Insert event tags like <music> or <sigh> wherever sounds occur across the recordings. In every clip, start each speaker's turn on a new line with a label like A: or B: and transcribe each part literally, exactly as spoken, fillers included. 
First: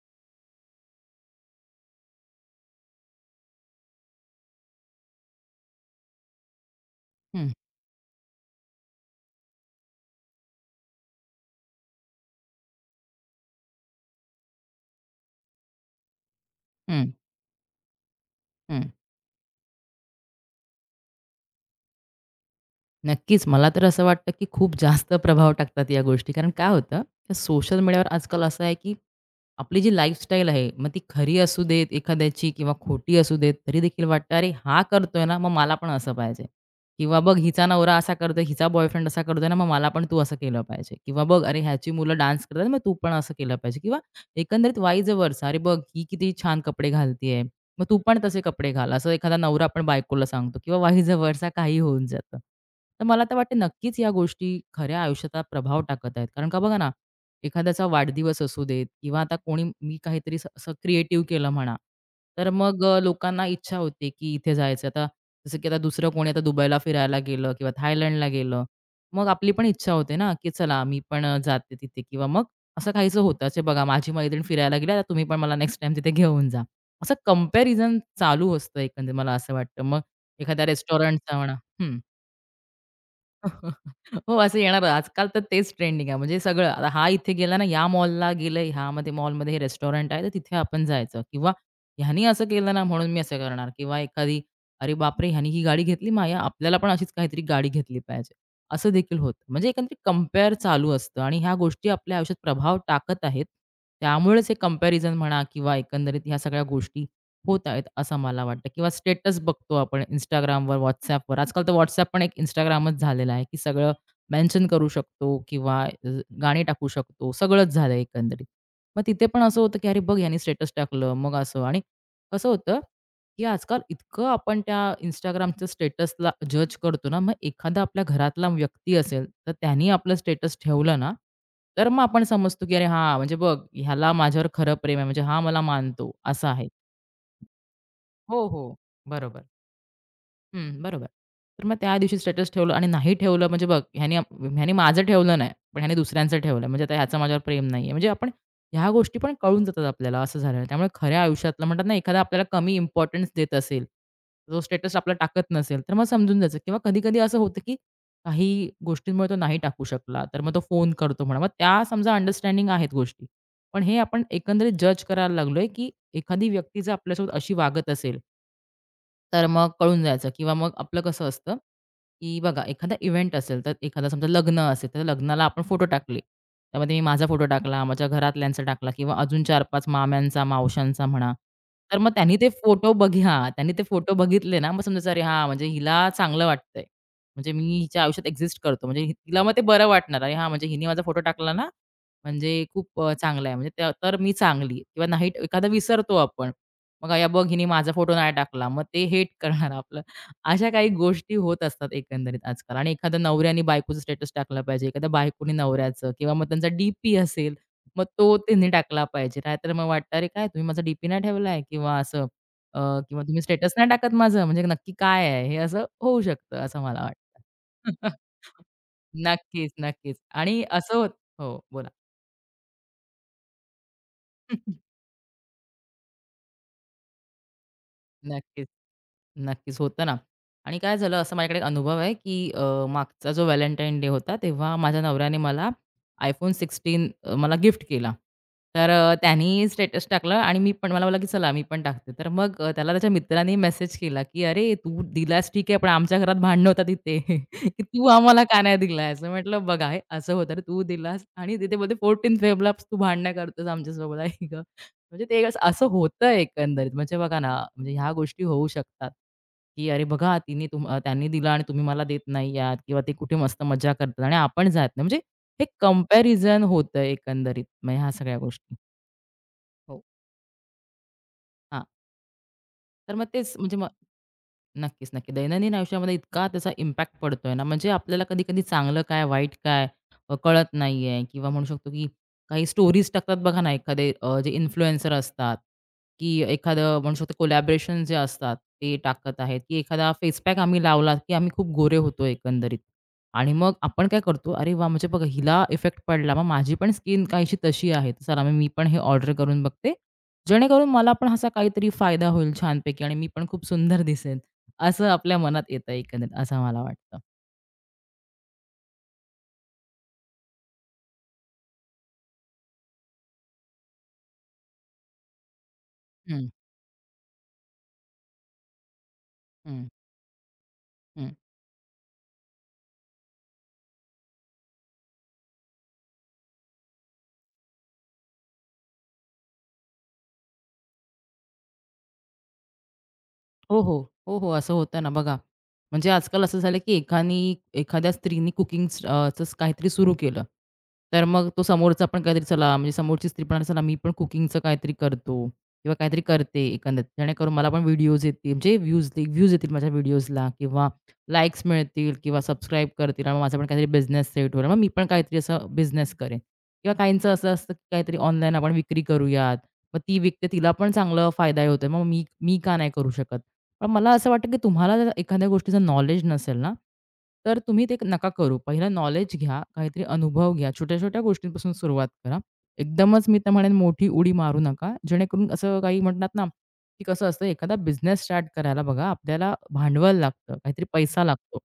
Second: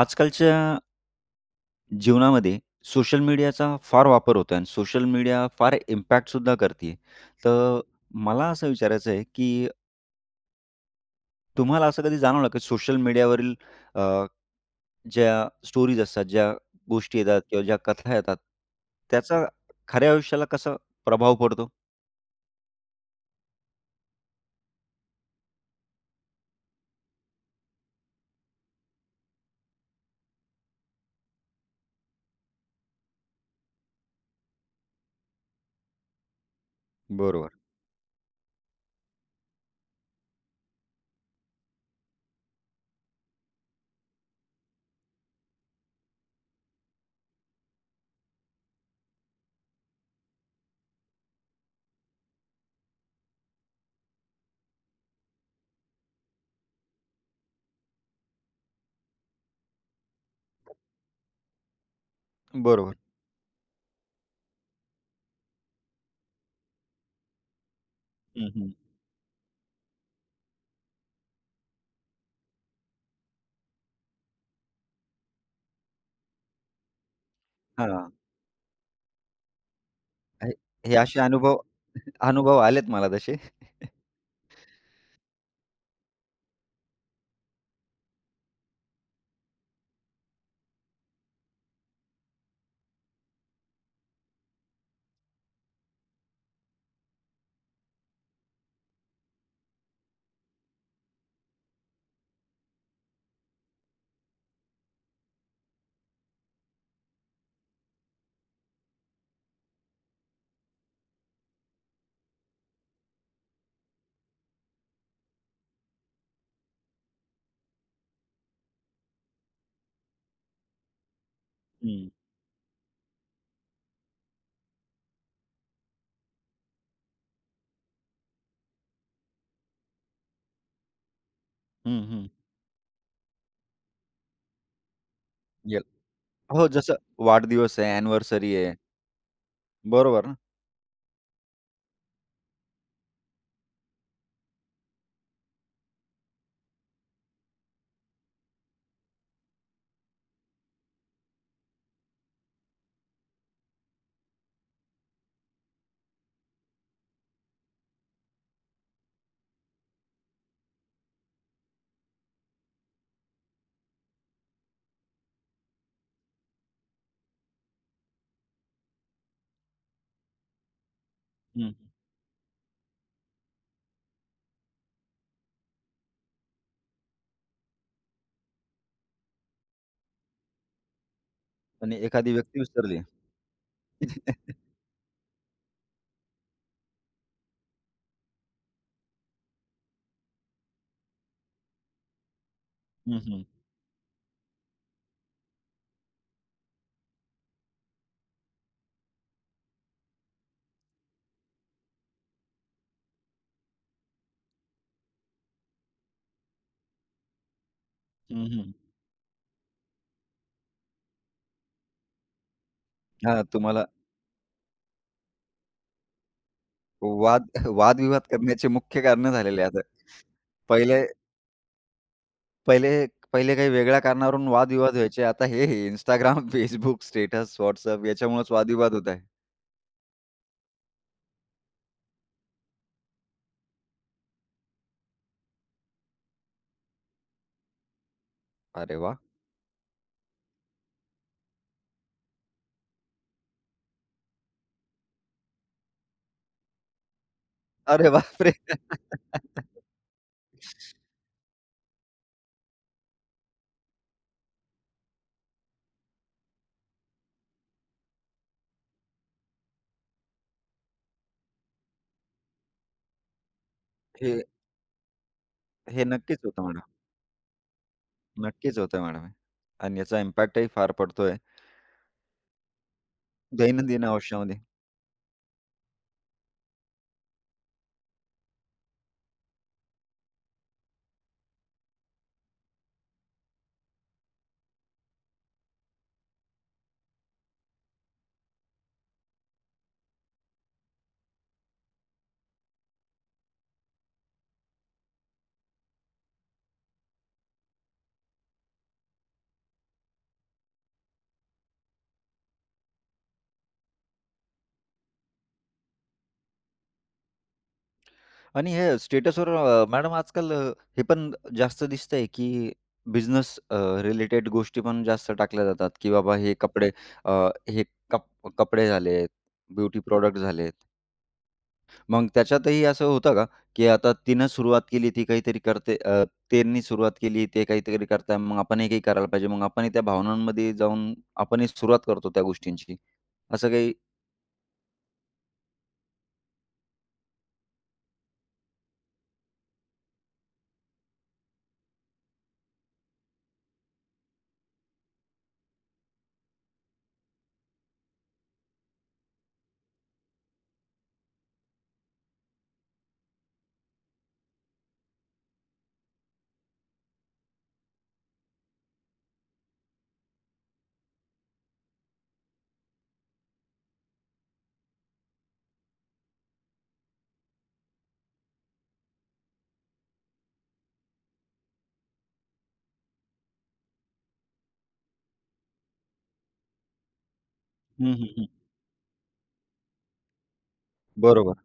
A: आजकालच्या जीवनामध्ये सोशल मीडियाचा फार वापर होतो आणि सोशल मीडिया फार इम्पॅक्टसुद्धा करते.
B: हं,
A: तर मला असं विचारायचं आहे, की तुम्हाला असं कधी जाणवलं की सोशल मीडियावरील अ, ज्या स्टोरीज असतात, ज्या
B: हं,
A: गोष्टी येतात किंवा ज्या कथा येतात,
B: हं.
A: त्याचा खऱ्या आयुष्याला कसा प्रभाव पडतो?
B: नक्कीच. मला तर असं वाटतं, की खूप जास्त प्रभाव टाकतात या गोष्टी. कारण काय होतं, सोशल मीडियावर आजकाल असं आहे, की आपली जी लाईफस्टाईल आहे, मग ती खरी असू देत एखाद्याची किंवा खोटी असू देत, तरी देखील वाटतं, "अरे, हा करतोय ना, मग मला पण असं पाहिजे." किंवा "बघ,
A: बरोबर,
B: हिचा नवरा असा करतोय, हिचा बॉयफ्रेंड असा करतोय ना, मग मला पण तू असं केलं पाहिजे." किंवा "बघ, अरे, ह्याची मुलं डान्स करतात, मग तू पण असं केलं पाहिजे." किंवा एकंदरीत वाईज वर्सा. "अरे, बघ, ही किती छान कपडे घालतीये." मग तू पण तसे कपडे घाल, असं एखादा नवरा आपण बायकोला सांगतो किंवा व्हाईस व्हर्सा काही होऊन जातं. तर मला तर वाटतं नक्कीच या गोष्टी खऱ्या आयुष्याचा प्रभाव टाकत आहेत. कारण का बघा ना, एखाद्याचा वाढदिवस असू देत किंवा आता कोणी मी काहीतरी असं असं क्रिएटिव्ह केलं म्हणा, तर मग
A: बरोबर.
B: अ, लोकांना इच्छा होते की इथे जायचं. आता जसं की आता दुसरं कोणी आता दुबईला फिरायला गेलं किंवा थायलंडला
A: हं,
B: गेलं,
A: हं.
B: मग आपली पण इच्छा होते ना, की चला मी पण अ, जाते तिथे किंवा मग असं काहीसं होतं. "अच्छा बघा माझी मैत्रीण फिरायला गेली, आता तुम्ही पण मला नेक्स्ट टाईम तिथे घेऊन जा." असं कंपॅरिझन
A: हां.
B: चालू असतं एकंदरीत मला असं वाटतं. मग
A: हे
B: एखाद्या
A: हे असे
B: रेस्टॉरंटचा म्हणा
A: अनुभव
B: हं.
A: <laughs> अनुभव आलेत मला तसे.
B: <laughs> हो, असं येणार आजकाल तर तेच ट्रेंडिंग आहे. म्हणजे सगळं आता हा इथे गेला ना, या मॉलला गेलंय, ह्यामध्ये मॉलमध्ये हे रेस्टॉरंट आहे, तर तिथे आपण जायचं किंवा ह्यानी असं केलं ना म्हणून मी असं करणार किंवा एखादी "अरे बापरे! ह्यानी ही गाडी घेतली माया, आपल्याला पण अशीच काहीतरी गाडी घेतली पाहिजे." असं देखील होतं. म्हणजे एकंदरीत कंपेअर चालू असतं आणि ह्या गोष्टी आपल्या आयुष्यात प्रभाव टाकत आहेत. त्यामुळेच हे कंपॅरिझन म्हणा किंवा एकंदरीत ह्या सगळ्या गोष्टी होत आहेत, असं मला वाटतं किंवा स्टेटस बघतो आपण Instagramवर, WhatsAppवर. आजकाल तर WhatsApp पण एक Instagramच झालेला आहे, की सगळं मेन्शन करू शकतो किंवा अ, गाणी टाकू शकतो. सगळंच झालं एकंदरीत. मग तिथे पण असं होतं, की "अरे बघ ह्याने स्टेटस टाकलं." मग असं आणि
A: हं,
B: कसं होतं, की आजकाल इतकं आपण त्या Instagramच्या स्टेटसला जज करतो ना, मग एखादा आपल्या घरातला व्यक्ती असेल, तर त्यानी आपलं स्टेटस ठेवलं ना, तर मग
A: हं,
B: आपण
A: हं.
B: समजतो, की "अरे हां, म्हणजे बघ ह्याला माझ्यावर खरं प्रेम आहे. म्हणजे हा मला
A: गेल.
B: मानतो." असं
A: हो,
B: आहे.
A: जसं वाढदिवस आहे,
B: हो,
A: अॅनिव्हर्सरी आहे.
B: हो. बरोबर.
A: बरोबर ना.
B: हं, बरोबर. तर मग त्या दिवशी स्टेटस ठेवलं आणि नाही ठेवलं म्हणजे बघ ह्याने ह्याने माझं ठेवलं नाही, पण ह्याने दुसऱ्यांचं ठेवलं. म्हणजे आता ह्याचं माझ्यावर प्रेम नाहीये. म्हणजे आपण ह्या गोष्टी पण कळून जातात आपल्याला असं झालं. त्यामुळे खऱ्या आयुष्यातलं म्हणतात ना, एखादा आपल्याला कमी इम्पोर्टन्स देत असेल, जो स्टेटस आपला टाकत नसेल, तर मग समजून जायचं किंवा कधी-कधी असं होतं, की काही गोष्टींमुळे तो नाही टाकू शकला, तर मग तो फोन करतो म्हणा. मग त्या समजा अंडरस्टँडिंग आहेत गोष्टी. पण हे आपण एकंदरीत जज करायला लागलोय, की एखादी व्यक्ती जर आपल्यासोबत अशी वागत असेल तर मग कळून जायचं किंवा मग आपलं कसं असतं,
A: हं.
B: की बघा एखादा इव्हेंट असेल, तर एखादा समजा लग्न असेल, तर लग्नाला आपण फोटो टाकले. त्यामध्ये मी माझा फोटो टाकला, माझ्या घरातल्यांचा टाकला किंवा अजून चार-पाच माम्यांचा, मावशांचा म्हणा.
A: आणि
B: तर मग
A: एखादी
B: त्यांनी ते
A: व्यक्ती
B: फोटो
A: विसरली.
B: बघी हां, त्यांनी ते फोटो बघितले ना,
A: <laughs>
B: मग समजायचं अरे हां, म्हणजे हिला चांगलं वाटतंय. म्हणजे मी हिच्या आयुष्यात एक्झिस्ट करतो. म्हणजे हि- तिला मग ते बरं वाटणार. अरे हां, म्हणजे हिने माझा फोटो टाकला ना, म्हणजे खूप अ,
A: हं, हं.
B: चांगला आहे म्हणजे त्या तर मी चांगली किंवा नाही एखादा विसरतो आपण. मग "या बघ हिने माझा फोटो नाही टाकला." मग ते हेट करणार आपलं. अशा काही गोष्टी होत असतात एकंदरीत आजकाल आणि एखाद्या नवऱ्याने बायकोचं स्टेटस टाकलं पाहिजे, एखाद्या बायकोने नवऱ्याचं किंवा मग त्यांचा डी असेल, मग तो
A: हं,
B: त्यांनी
A: हं.
B: टाकला पाहिजे. नाहीतर मग वाटतं, "अरे काय तुम्ही माझा डी नाही ठेवलाय?" किंवा असं अ, किंवा
A: <laughs>
B: "तुम्ही
A: हां,
B: स्टेटस
A: तुम्हाला
B: नाही टाकत माझं, म्हणजे नक्की काय आहे?" हे असं होऊ शकतं असं मला वाटतं.
A: वाद वादविवाद
B: <laughs>
A: करण्याचे मुख्य कारणं झालेले
B: नक्कीच,
A: आता.
B: नक्कीच आणि असं
A: पहिले
B: होत हो, बोला.
A: पहिले पहिले काही वेगळ्या कारणावरून
B: <laughs>
A: वादविवाद व्हायचे. आता हे, हे Instagram, <laughs> Facebook, स्टेटस, WhatsApp याच्यामुळेच
B: नक्कीच.
A: वादविवाद होत आहे.
B: नक्कीच, होतं ना. आणि काय झालं असं माझ्याकडे एक अनुभव आहे, की अ, मागचा जो व्हॅलेंटाईन डे होता, तेव्हा माझ्या नवऱ्याने मला iPhone सोळा अ, मला गिफ्ट केला. तर
A: अरे
B: अ,
A: वाह!
B: त्यानी स्टेटस टाकलं आणि मी पण मला वाटलं, की चला मी पण टाकते. तर मग अ, त्याला त्याच्या मित्राने मेसेज केला, की "अरे, तू दिलास ठीक आहे, पण आमच्या घरात भांडणं होतात इथे, <laughs> की तू
A: अरे
B: आम्हाला
A: बापरे!
B: का नाही दिलास?" मी म्हटलं,
A: <laughs>
B: "बघा, हे असं होतं. रे, तू दिलास आणि तिथे बोलते चौदा फेबलाच तू भांडणं करतोस आमच्यासोबत." <laughs> आई म्हणजे ते असं असं होतं एकंदरीत. म्हणजे बघा ना, म्हणजे ह्या गोष्टी होऊ शकतात, की "अरे बघा, तिने तुम अ, त्यांनी दिलं आणि तुम्ही मला देत नाही आहात" किंवा "ते कुठे मस्त मज्जा करतात आणि
A: हे
B: आपण जात नाही." म्हणजे हे
A: हे नक्कीच
B: कंपॅरिझन
A: होतं मॅडम.
B: होतं एकंदरीत, मग ह्या सगळ्या गोष्टी.
A: नक्कीच होतं मॅडम हे. आणि
B: हो.
A: याचा इम्पॅक्टही फार पडतोय
B: हां. तर मग तेच म्हणजे मग
A: दैनंदिन आयुष्यामध्ये.
B: नक्कीच, नक्की. दैनंदिन आयुष्यामध्ये इतका त्याचा इम्पॅक्ट पडतोय ना, म्हणजे आपल्याला कधी-कधी चांगलं काय, वाईट काय अ, कळत नाहीये किंवा म्हणू शकतो, की काही स्टोरीज टाकतात बघा ना, एखादे अ, जे इन्फ्लुएन्सर असतात, की एखादं म्हणू शकतो कोलॅबोरेशन जे असतात, ते टाकत आहेत, की एखादा फेस पॅक आम्ही लावला, की आम्ही खूप गोरे होतो एकंदरीत. आणि मग आपण काय करतो, "अरे वाह! म्हणजे बघा हिला इफेक्ट पडला, मग माझी पण स्किन काहीशी तशी आहे. तर चला मग मी पण हे ऑर्डर करून बघते, जेणेकरून मला पण असा काहीतरी फायदा होईल छानपैकी आणि मी पण खूप सुंदर दिसेन." असं आपल्या मनात येतं एकंदरीत असं मला वाटतं.
A: आणि हे स्टेटसवर अ, मॅडम आजकाल अ, हे पण जास्त दिसतंय, की बिझनेस अ, रिलेटेड गोष्टी पण जास्त टाकल्या जातात, की बाबा,
B: हं,
A: हे कपडे अ, हे कप कपडे झालेत,
B: हं,
A: ब्युटी प्रॉडक्ट झालेत.
B: हं.
A: मग त्याच्यातही असं होतं का, की आता तिनं सुरुवात केली, ती काहीतरी करते, अ, त्यांनी सुरुवात केली, ते काहीतरी करताय, मग आपणही काही करायला पाहिजे. मग आपणही त्या भावनांमध्ये जाऊन आपणही सुरुवात करतो त्या गोष्टींची. असं
B: हो,
A: काही.
B: हो. हो, हो. असं होतं ना बघा. म्हणजे आजकाल असं झालं, की एकानी एखाद्या स्त्रीनी कुकिंग काहीतरी सुरू केलं. तर मग तो समोरचा पण काहीतरी चला म्हणजे समोरची स्त्री पण "चला मी पण कुकिंगचं काहीतरी करतो किंवा काहीतरी करते एकंदरीत. जेणेकरून मला पण व्हिडिओज येतील म्हणजे व्ह्यूज व्ह्यूज येतील माझ्या व्हिडिओजला किंवा लाईक्स मिळतील किंवा सबस्क्राईब करतील आणि माझा पण काहीतरी बिझनेस सेट होईल. मग मी पण काहीतरी असं बिझनेस करेन." किंवा काहींचं असं असतं, की काहीतरी ऑनलाईन आपण विक्री करूयात. मग ती विकते तिला पण चांगला फायदा होतोय. मग मी मी का नाही करू शकत? पण मला असं वाटतं की तुम्हाला जर एखाद्या गोष्टीचं नॉलेज नसेल ना, तर तुम्ही ते नका करू. पहिला नॉलेज घ्या, काहीतरी अनुभव घ्या, छोट्या-छोट्या गोष्टींपासून सुरुवात करा. एकदमच मी तर म्हणेन मोठी उडी मारू नका. जेणेकरून असं काही म्हणतात ना, की कसं असतं एखादा
A: हं,
B: बिझनेस
A: हं,
B: स्टार्ट
A: हं.
B: करायला बघा आपल्याला भांडवल लागतं, काहीतरी पैसा लागतो.
A: बरोबर,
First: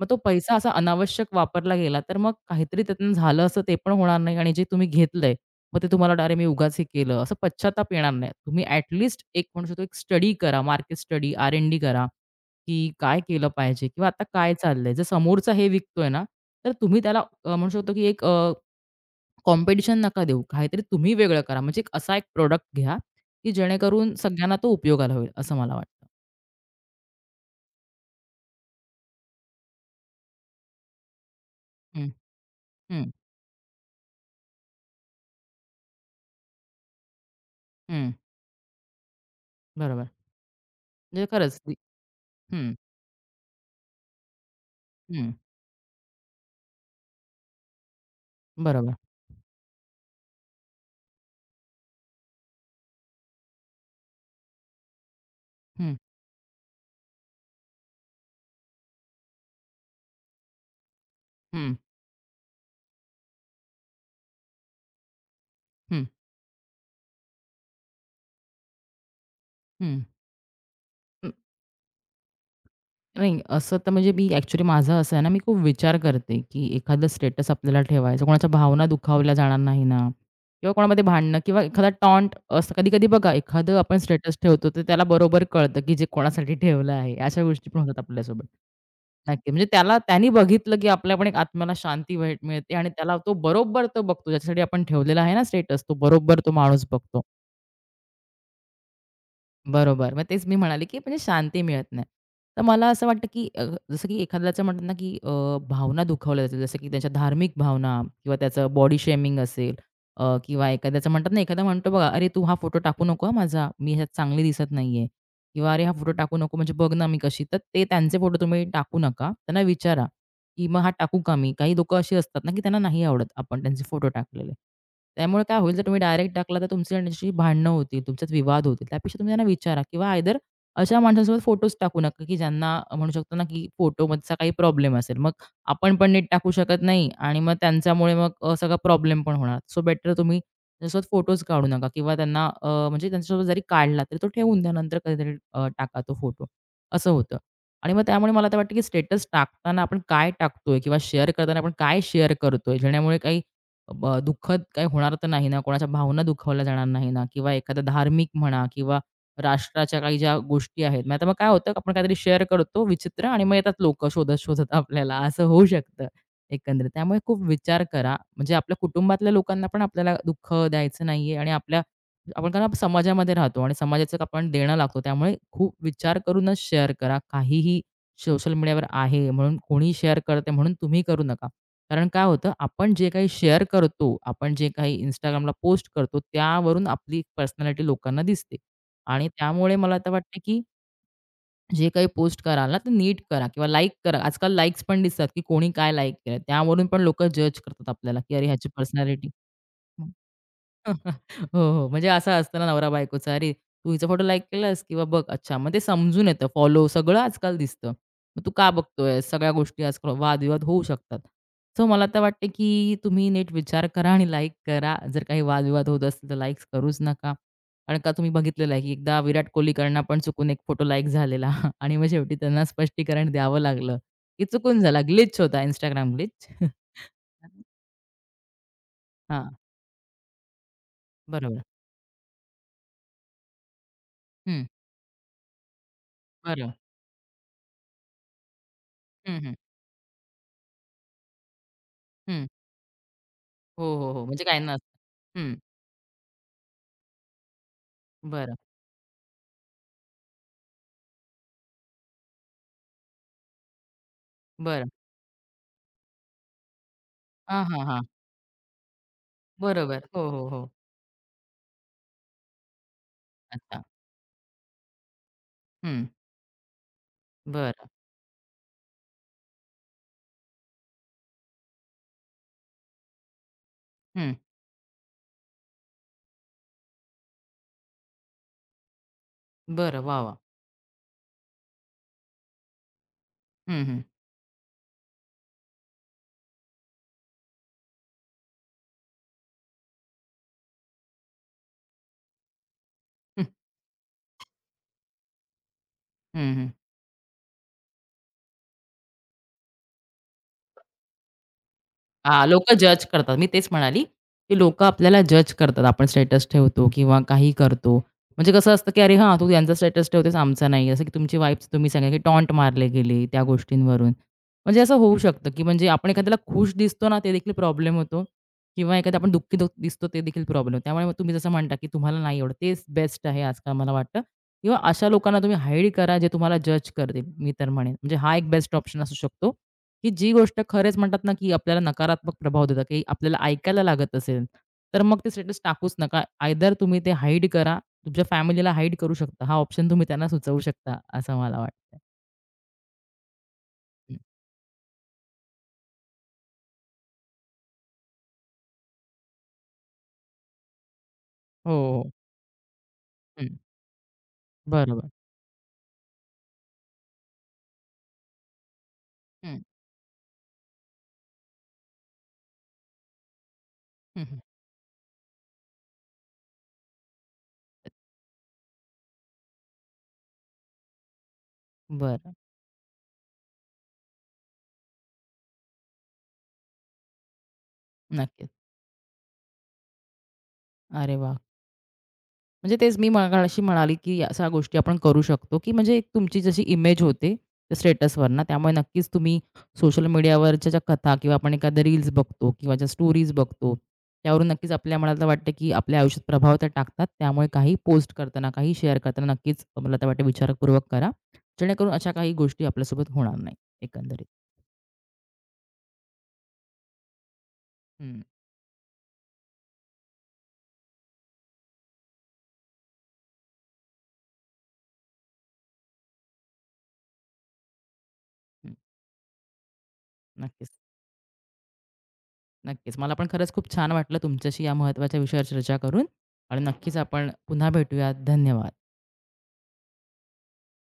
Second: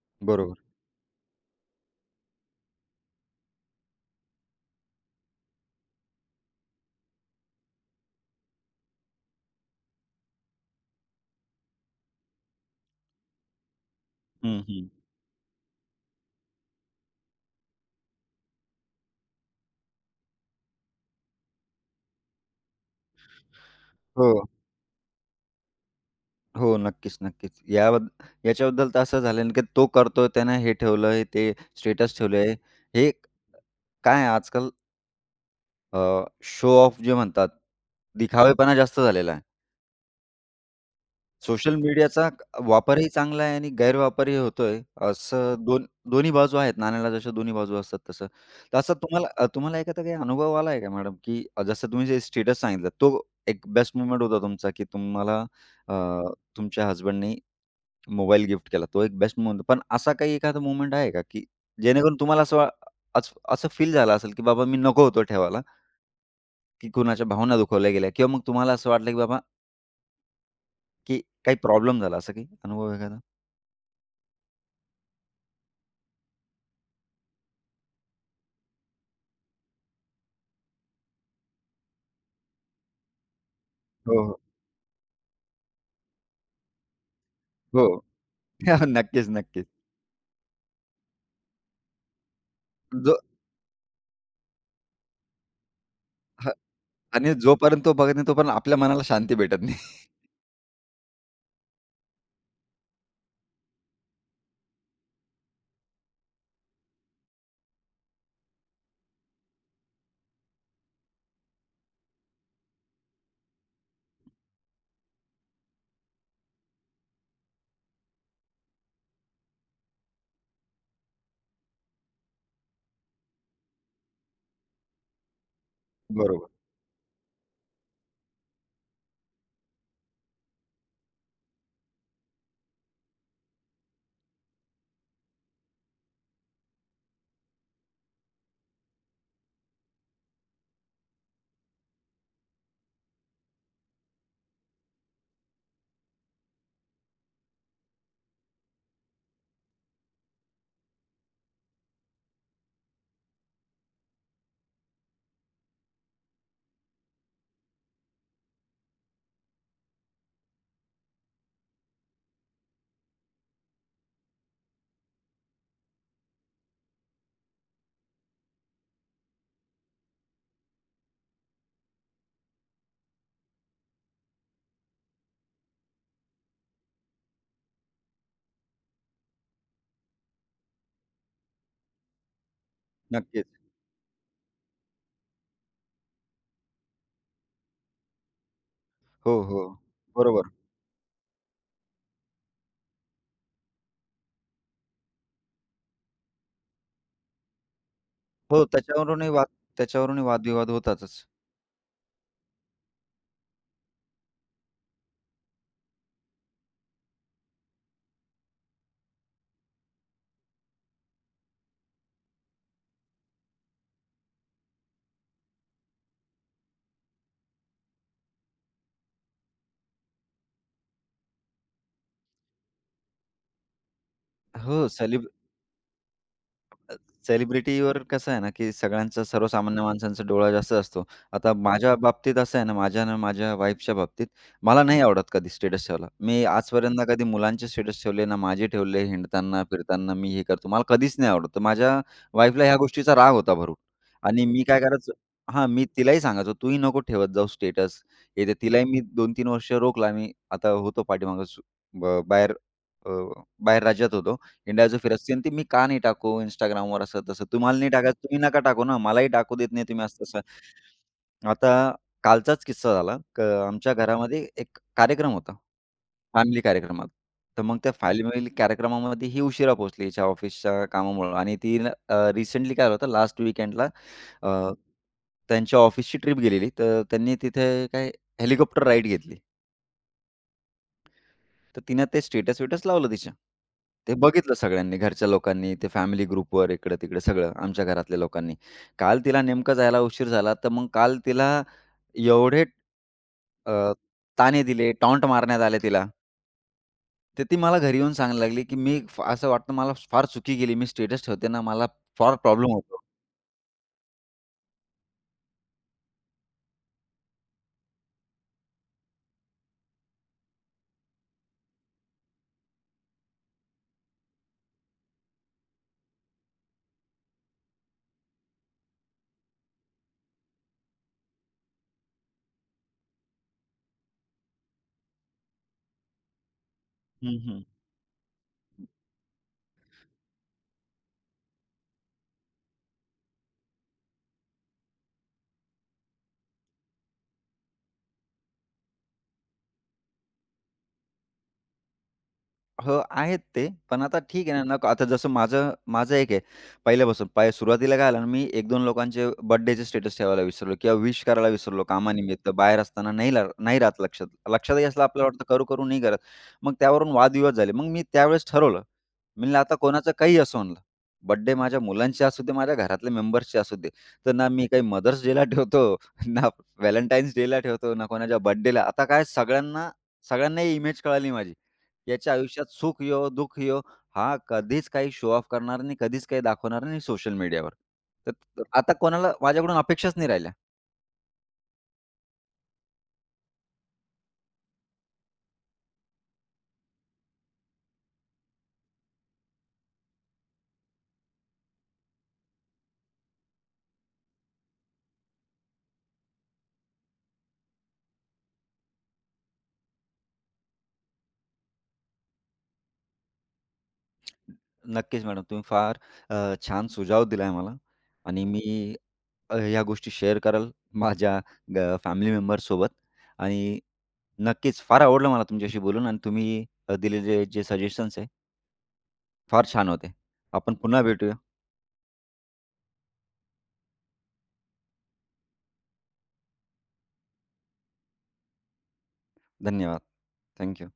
B: मग तो पैसा
A: बरोबर.
B: असा अनावश्यक वापरला गेला, तर मग काहीतरी त्यातून झालं असं ते पण होणार नाही आणि जे तुम्ही घेतलंय मग ते तुम्हाला "अरे, मी उगाच हे केलं." असं पश्चाताप येणार नाही. तुम्ही ॲट एक म्हणू शकतो एक स्टडी करा, मार्केट स्टडी, आर-एन-डी करा, की काय केलं पाहिजे किंवा आता काय
A: हं, हं.
B: चाललंय. जर समोरचा हे विकतोय ना, तर तुम्ही त्याला अ, म्हणू शकतो की एक अ, कॉम्पिटिशन नका देऊ. काहीतरी तुम्ही वेगळं करा. म्हणजे एक असा एक प्रॉडक्ट घ्या, की जेणेकरून
A: हो.
B: सगळ्यांना तो उपयोगाला होईल, असं मला वाटतं.
A: हो, नक्कीच, नक्कीच. याबद्द याच्याबद्दल तर असं झालं ना, की तो करतोय, त्यानं हे ठेवलंय, ते
B: हं,
A: स्टेटस ठेवलंय. हे
B: हं,
A: काय आहे आजकाल शो ऑफ जे म्हणतात,
B: हं.
A: दिखावेपणा जास्त झालेला आहे.
B: बरोबर. म्हणजे खरंच.
A: सोशल मीडियाचा
B: हं,
A: वापरही चांगला आहे आणि गैरवापरही होतोय.
B: हं.
A: असं दोन दोन्ही बाजू आहेत. नाण्याला जशा दोन्ही बाजू असतात तसं. तर असं
B: बरोबर.
A: तुम्हाला, अ, तुम्हाला एखादा काही अनुभव आला आहे का मॅडम, की अ, जसं तुम्ही जे स्टेटस सांगितलं, तो एक बेस्ट मोमेंट होता तुमचा, की तुम्हाला, अ,
B: हं,
A: तुमच्या हसबँडनी मोबाईल गिफ्ट केला. तो एक बेस्ट मोमेंट. पण असा काही एखादा मोमेंट आहे का, की
B: हं,
A: जेणेकरून तुम्हाला असं वा अस असं फील झालं असेल, की बाबा मी नको होतो ठेवायला,
B: हं,
A: की कुणाच्या भावना दुखावल्या गेल्या किंवा मग तुम्हाला असं वाटलं, की बाबा,
B: हं.
A: की काही प्रॉब्लेम झाला, असं काही अनुभव एखादा?
B: नाही, असं तर म्हणजे मी ॲक्चुअली माझं असं आहे ना, मी खूप विचार करते, की एखादं स्टेटस आपल्याला ठेवायचं, कोणाच्या भावना दुखावल्या जाणार नाही ना किंवा कोणामध्ये भांडणं किंवा एखादा टॉन्ट असतं. कधी-कधी बघा, एखादं आपण
A: हो,
B: स्टेटस
A: हो.
B: ठेवतो, तर त्याला बरोबर कळतं, की जे कोणासाठी ठेवलं आहे. अशा गोष्टी पण
A: हो.
B: होतात आपल्यासोबत.
A: <laughs> नक्कीच,
B: नक्की. म्हणजे
A: नक्कीच.
B: त्याला त्यानी बघितलं, की आपल्या पण एक आत्म्याला शांती भेट मिळते आणि त्याला
A: जो,
B: तो बरोबर तो बघतो, ज्याच्यासाठी आपण ठेवलेला आहे ना स्टेटस, तो बरोबर तो
A: हां.
B: माणूस बघतो.
A: आणि जोपर्यंत तो बघत नाही, तोपर्यंत आपल्या मनाला शांती भेटत नाही. <laughs>
B: बरोबर. मग तेच मी म्हणाले, की म्हणजे शांती मिळत नाही. तर मला असं वाटतं, की अ, जसं की एखाद्याचं म्हणतात ना, की अ, भावना दुखावल्या जातील. जसं की त्याच्या धार्मिक भावना किंवा त्याचं बॉडी शेमिंग असेल अ, किंवा एखाद्याचं म्हणतात ना, एखादा म्हणतो बघा, "अरे, तू हा फोटो टाकू नको हां माझा. मी ह्यात चांगली दिसत नाहीये." किंवा "अरे, हा फोटो टाकू नको म्हणजे बघ ना मी कशी." तर ते त्यांचे फोटो तुम्ही टाकू नका. त्यांना विचारा, की मग हा टाकू का मी? काही लोकं अशी असतात ना, की त्यांना नाही आवडत आपण त्यांचे फोटो टाकलेले. त्यामुळे काय होईल, जर तुम्ही डायरेक्ट
A: बरोबर.
B: टाकला तर तुमची त्यांच्याशी भांडणं होतील, तुमच्यात विवाद होतील. त्यापेक्षा तुम्ही त्यांना विचारा किंवा आयदर अशा माणसांसोबत फोटोच टाकू नका, की ज्यांना अ, म्हणू शकतो ना, की फोटोमधचा काही प्रॉब्लेम असेल. मग आपण पण नीट टाकू शकत नाही आणि मग त्यांच्यामुळे मग अ, सगळा प्रॉब्लेम पण होणार. सो बेटर तुम्ही त्यांच्यासोबत फोटोच काढू नका किंवा त्यांना अ, म्हणजे त्यांच्यासोबत जरी काढला तरी तो ठेवून द्या. कधीतरी अ, टाका तो फोटो. असं होतं. आणि मग त्यामुळे मला तर वाटतं, की स्टेटस टाकताना आपण काय टाकतोय किंवा शेअर करताना आपण काय शेअर करतोय? जेण्यामुळे काही ब दुःखद काही होणार तर नाही ना, कोणाच्या भावना दुखावल्या जाणार नाही ना किंवा एखादा धार्मिक म्हणा किंवा राष्ट्राच्या काही ज्या गोष्टी आहेत. मग आता मग काय होतं, आपण काहीतरी शेअर करतो विचित्र आणि मग येतात लोकं शोधत-शोधत आपल्याला. असं होऊ शकतं एकंदरीत. त्यामुळे खूप विचार करा. म्हणजे आपल्या कुटुंबातल्या लोकांना पण आपल्याला दुःख द्यायचं नाहीये आणि आपल्या आपण कारण आपण समाजामध्ये राहतो आणि समाजाचं आपण देणं लागतो. त्यामुळे खूप विचार करूनच शेअर करा. काहीही सोशल मीडियावर आहे म्हणून कोणी शेअर करते, म्हणून तुम्ही करू नका. कारण काय होतं, आपण जे काही
A: नक्कीच.
B: शेअर करतो, आपण जे काही Instagramला पोस्ट करतो, त्यावरून आपली पर्सनॅलिटी लोकांना दिसते. आणि
A: हो, हो.
B: त्यामुळे मला तर वाटतं,
A: बरोबर.
B: की जे काही पोस्ट कराल ना, ते नीट करा किंवा लाईक करा. आजकाल लाईक्स पण दिसतात, की कोणी काय लाईक केलं. त्यावरून पण लोकं जज करतात आपल्याला, की अरे
A: हो,
B: ह्याची पर्सनॅलिटी
A: त्याच्यावरूनही वाद त्याच्यावरूनही वादविवाद होतातच.
B: <laughs> हो, हो. म्हणजे असं असतं ना नवरा-बायकोचा, "अरे, तू हिचा फोटो लाईक केलास किंवा बघ, अच्छा." मग ते समजून येतं. फॉलो सगळं आजकाल दिसतं. "मग तू का बघतोयस?" सगळ्या गोष्टी आजकाल वादविवाद होऊ शकतात. सो मला तर वाटते, की तुम्ही नीट विचार करा आणि लाईक करा. जर काही वादविवाद होत असतील, तर लाईक्स करूच नका. कारण का तुम्ही बघितलेलं आहे, की एकदा विराट कोहलीकडनं पण चुकून एक फोटो लाईक झालेला <laughs> आणि मग शेवटी त्यांना स्पष्टीकरण द्यावं लागलं, की चुकून
A: हो,
B: झाला. ग्लिच होता Instagram ग्लिच. <laughs>
A: सेलिब्रिटीवर कसं आहे ना, की सगळ्यांचा
B: हां,
A: सर्वसामान्य माणसांचा डोळा जास्त असतो. आता हो.
B: बरोबर.
A: माझ्या बाबतीत असं आहे ना, माझ्या आणि माझ्या वाईफच्या बाबतीत
B: हं,
A: मला नाही आवडत कधी स्टेटस ठेवायला. मी
B: बरोबर.
A: आजपर्यंत कधी मुलांचे स्टेटस ठेवले ना माझे ठेवले
B: हं, हं,
A: हिंडताना, फिरताना मी हे करतो. मला कधीच नाही आवडत. तर माझ्या
B: हं.
A: वाईफला ह्या गोष्टीचा राग होता भरून
B: हो, हो, हो. म्हणजे
A: आणि
B: काही
A: मी काय
B: नसतं.
A: करायचो.
B: हं.
A: हां, मी तिलाही सांगायचो, "तूही नको ठेवत जाऊ स्टेटस." हे ते
B: बरं,
A: तिलाही मी दोन ते तीन वर्ष रोखला. मी आता होतो पाठीमागं, सु ब बाहेर अ, बाहेर राज्यात होतो. इंडिया
B: बरं.
A: जो फिरस्ती आणि ती मी का नाही टाकू Instagramवर असं तसं.
B: हां,
A: तुम्हाला
B: हां,
A: नाही
B: हां.
A: टाकायचं तुम्ही नका टाकू ना. मलाही टाकू देत नाही तुम्ही
B: बरोबर.
A: असं
B: हो,
A: तसं.
B: हो, हो.
A: आता कालचाच किस्सा झाला. क
B: अच्छा.
A: आमच्या घरामध्ये एक कार्यक्रम होता.
B: हं.
A: फॅमिली कार्यक्रमात. तर मग
B: बरं.
A: त्या फॅमिली कार्यक्रमामध्ये ही उशिरा पोहोचली हिच्या ऑफिसच्या कामामुळं आणि ती रिसेंटली काय झालं होतं लास्ट वीकेंडला
B: हं.
A: त्यांच्या ऑफिसची ट्रिप गेलेली. तर त्यांनी तिथे काय हेलिकॉप्टर राईड घेतली.
B: बरं. वाह, वाह!
A: तर तिनं ते स्टेटस वेटस लावलं तिच्या.
B: हं, हं.
A: ते बघितलं सगळ्यांनी, घरच्या लोकांनी, ते फॅमिली ग्रुपवर इकडं-तिकडे सगळं आमच्या घरातल्या लोकांनी. काल तिला नेमकं जायला उशीर झाला, तर मग काल तिला एवढे,
B: हं,
A: अ, ताणे दिले, टॉन्ट मारण्यात आले तिला.
B: हं,
A: तर ती मला घरी येऊन सांगायला लागली, की "मी असं वाटतं मला फार चुकी केली. मी स्टेटस ठेवते ना, मला फार
B: हां,
A: प्रॉब्लेम
B: लोकं
A: होतो."
B: जज करतात. मी तेच म्हणाली, की लोकं आपल्याला जज करतात. आपण स्टेटस ठेवतो किंवा काही करतो. म्हणजे कसं असतं, की "अरे हां, तू त्यांचा स्टेटस ठेवतेस, आमचा नाही." जसं की तुमची वाइफ्स तुम्ही सांगा, की टॉन्ट मारले गेले त्या गोष्टींवरून. म्हणजे असं होऊ शकतं, की म्हणजे आपण एखाद्याला खुश दिसतो ना, ते देखील प्रॉब्लेम होतो किंवा एखादा आपण दुःखी दु दिसतो, ते देखील प्रॉब्लेम त्यामुळे मग तुम्ही जसं म्हणता, की तुम्हाला नाही एवढं, तेच बेस्ट आहे आजकाल मला वाटतं किंवा अशा लोकांना तुम्ही हाईड करा, जे तुम्हाला जज करतील.
A: हं,
B: मी
A: हं.
B: तर म्हणेन. म्हणजे हा एक बेस्ट ऑप्शन असू शकतो. की जी गोष्ट खरेच म्हणतात ना, की आपल्याला नकारात्मक प्रभाव देतात, की आपल्याला ऐकायला लागत असेल, तर मग ते स्टेटस टाकूच नका. आयदर तुम्ही ते हाईड करा, तुमच्या फॅमिलीला हाईड करू शकता. हा ऑप्शन तुम्ही त्यांना सुचवू शकता, असं मला वाटतं.
A: हो, आहेत ते. पण
B: हं.
A: आता ठीक आहे ना, नको. आता जसं माझं माझं एक आहे, पहिल्यापासून पाय सुरुवातीला काय झालं ना, मी एक दोन लोकांचे बर्थडेचे स्टेटस ठेवायला विसरलो किंवा विश करायला
B: हो,
A: विसरलो
B: हो.
A: कामानिमित्त. बाहेर असताना नाही ला
B: हं.
A: नाही राहत लक्षात. लक्षातही असलं
B: बरोबर.
A: आपल्याला वाटतं करू-करू नाही करत. मग त्यावरून वादविवाद झाले. मग मी त्यावेळेस ठरवलं, म्हणलं,
B: हं,
A: "आता कोणाचा काही असो," म्हणलं, "बर्थडे माझ्या मुलांचे असू दे, माझ्या घरातल्या मेंबर्सचे असू दे."
B: हं,
A: तर
B: हं.
A: ना मी काही मदर्स डेला ठेवतो, <laughs> ना व्हॅलेंटाईन्स डेला ठेवतो, ना कोणाच्या बर्थडेला. आता काय, सगळ्यांना सगळ्यांना ही इमेज कळाली माझी. याच्या
B: बरं.
A: आयुष्यात सुख येवो, दुःख येवो, हा कधीच काही शो ऑफ करणार नाही, कधीच काही दाखवणार नाही सोशल मीडियावर. तर
B: नक्कीच.
A: तर आता कोणाला माझ्याकडून अपेक्षाच नाही राहिल्या.
B: अरे वाह! म्हणजे तेच मी मगाशी म्हणाली, की अशा गोष्टी आपण करू शकतो, की म्हणजे एक तुमची जशी इमेज होते त्या स्टेटसवर ना, त्यामुळे नक्कीच तुम्ही सोशल मीडियावरच्या ज्या कथा किंवा आपण एखाद्या रील्स बघतो किंवा ज्या स्टोरीज बघतो, त्यावरून नक्कीच आपल्या मला तर वाटतं, की आपल्या आयुष्यात प्रभाव त्या टाकतात. त्यामुळे काही पोस्ट करताना, काही शेअर करताना नक्कीच मला तर वाटतं विचारपूर्वक करा. जेणेकरून अशा काही गोष्टी आपल्यासोबत होणार नाही एकंदरीत.
A: नक्कीच मॅडम, तुम्ही फार अ, छान सुझाव दिलाय मला
B: हं,
A: आणि मी अ, ह्या गोष्टी शेअर कराल माझ्या ग फॅमिली मेंबर्ससोबत आणि नक्कीच फार आवडलं मला तुमच्याशी बोलून आणि तुम्ही अ, दिलेले जे सजेशन्स आहे
B: हं.
A: फार छान होते.
B: नक्कीच,
A: आपण पुन्हा भेटूया.
B: नक्कीच. मला पण खरंच खूप छान वाटलं तुमच्याशी या महत्त्वाच्या विषयावर चर्चा करून आणि नक्कीच आपण पुन्हा भेटूयात. धन्यवाद.
A: धन्यवाद. थँक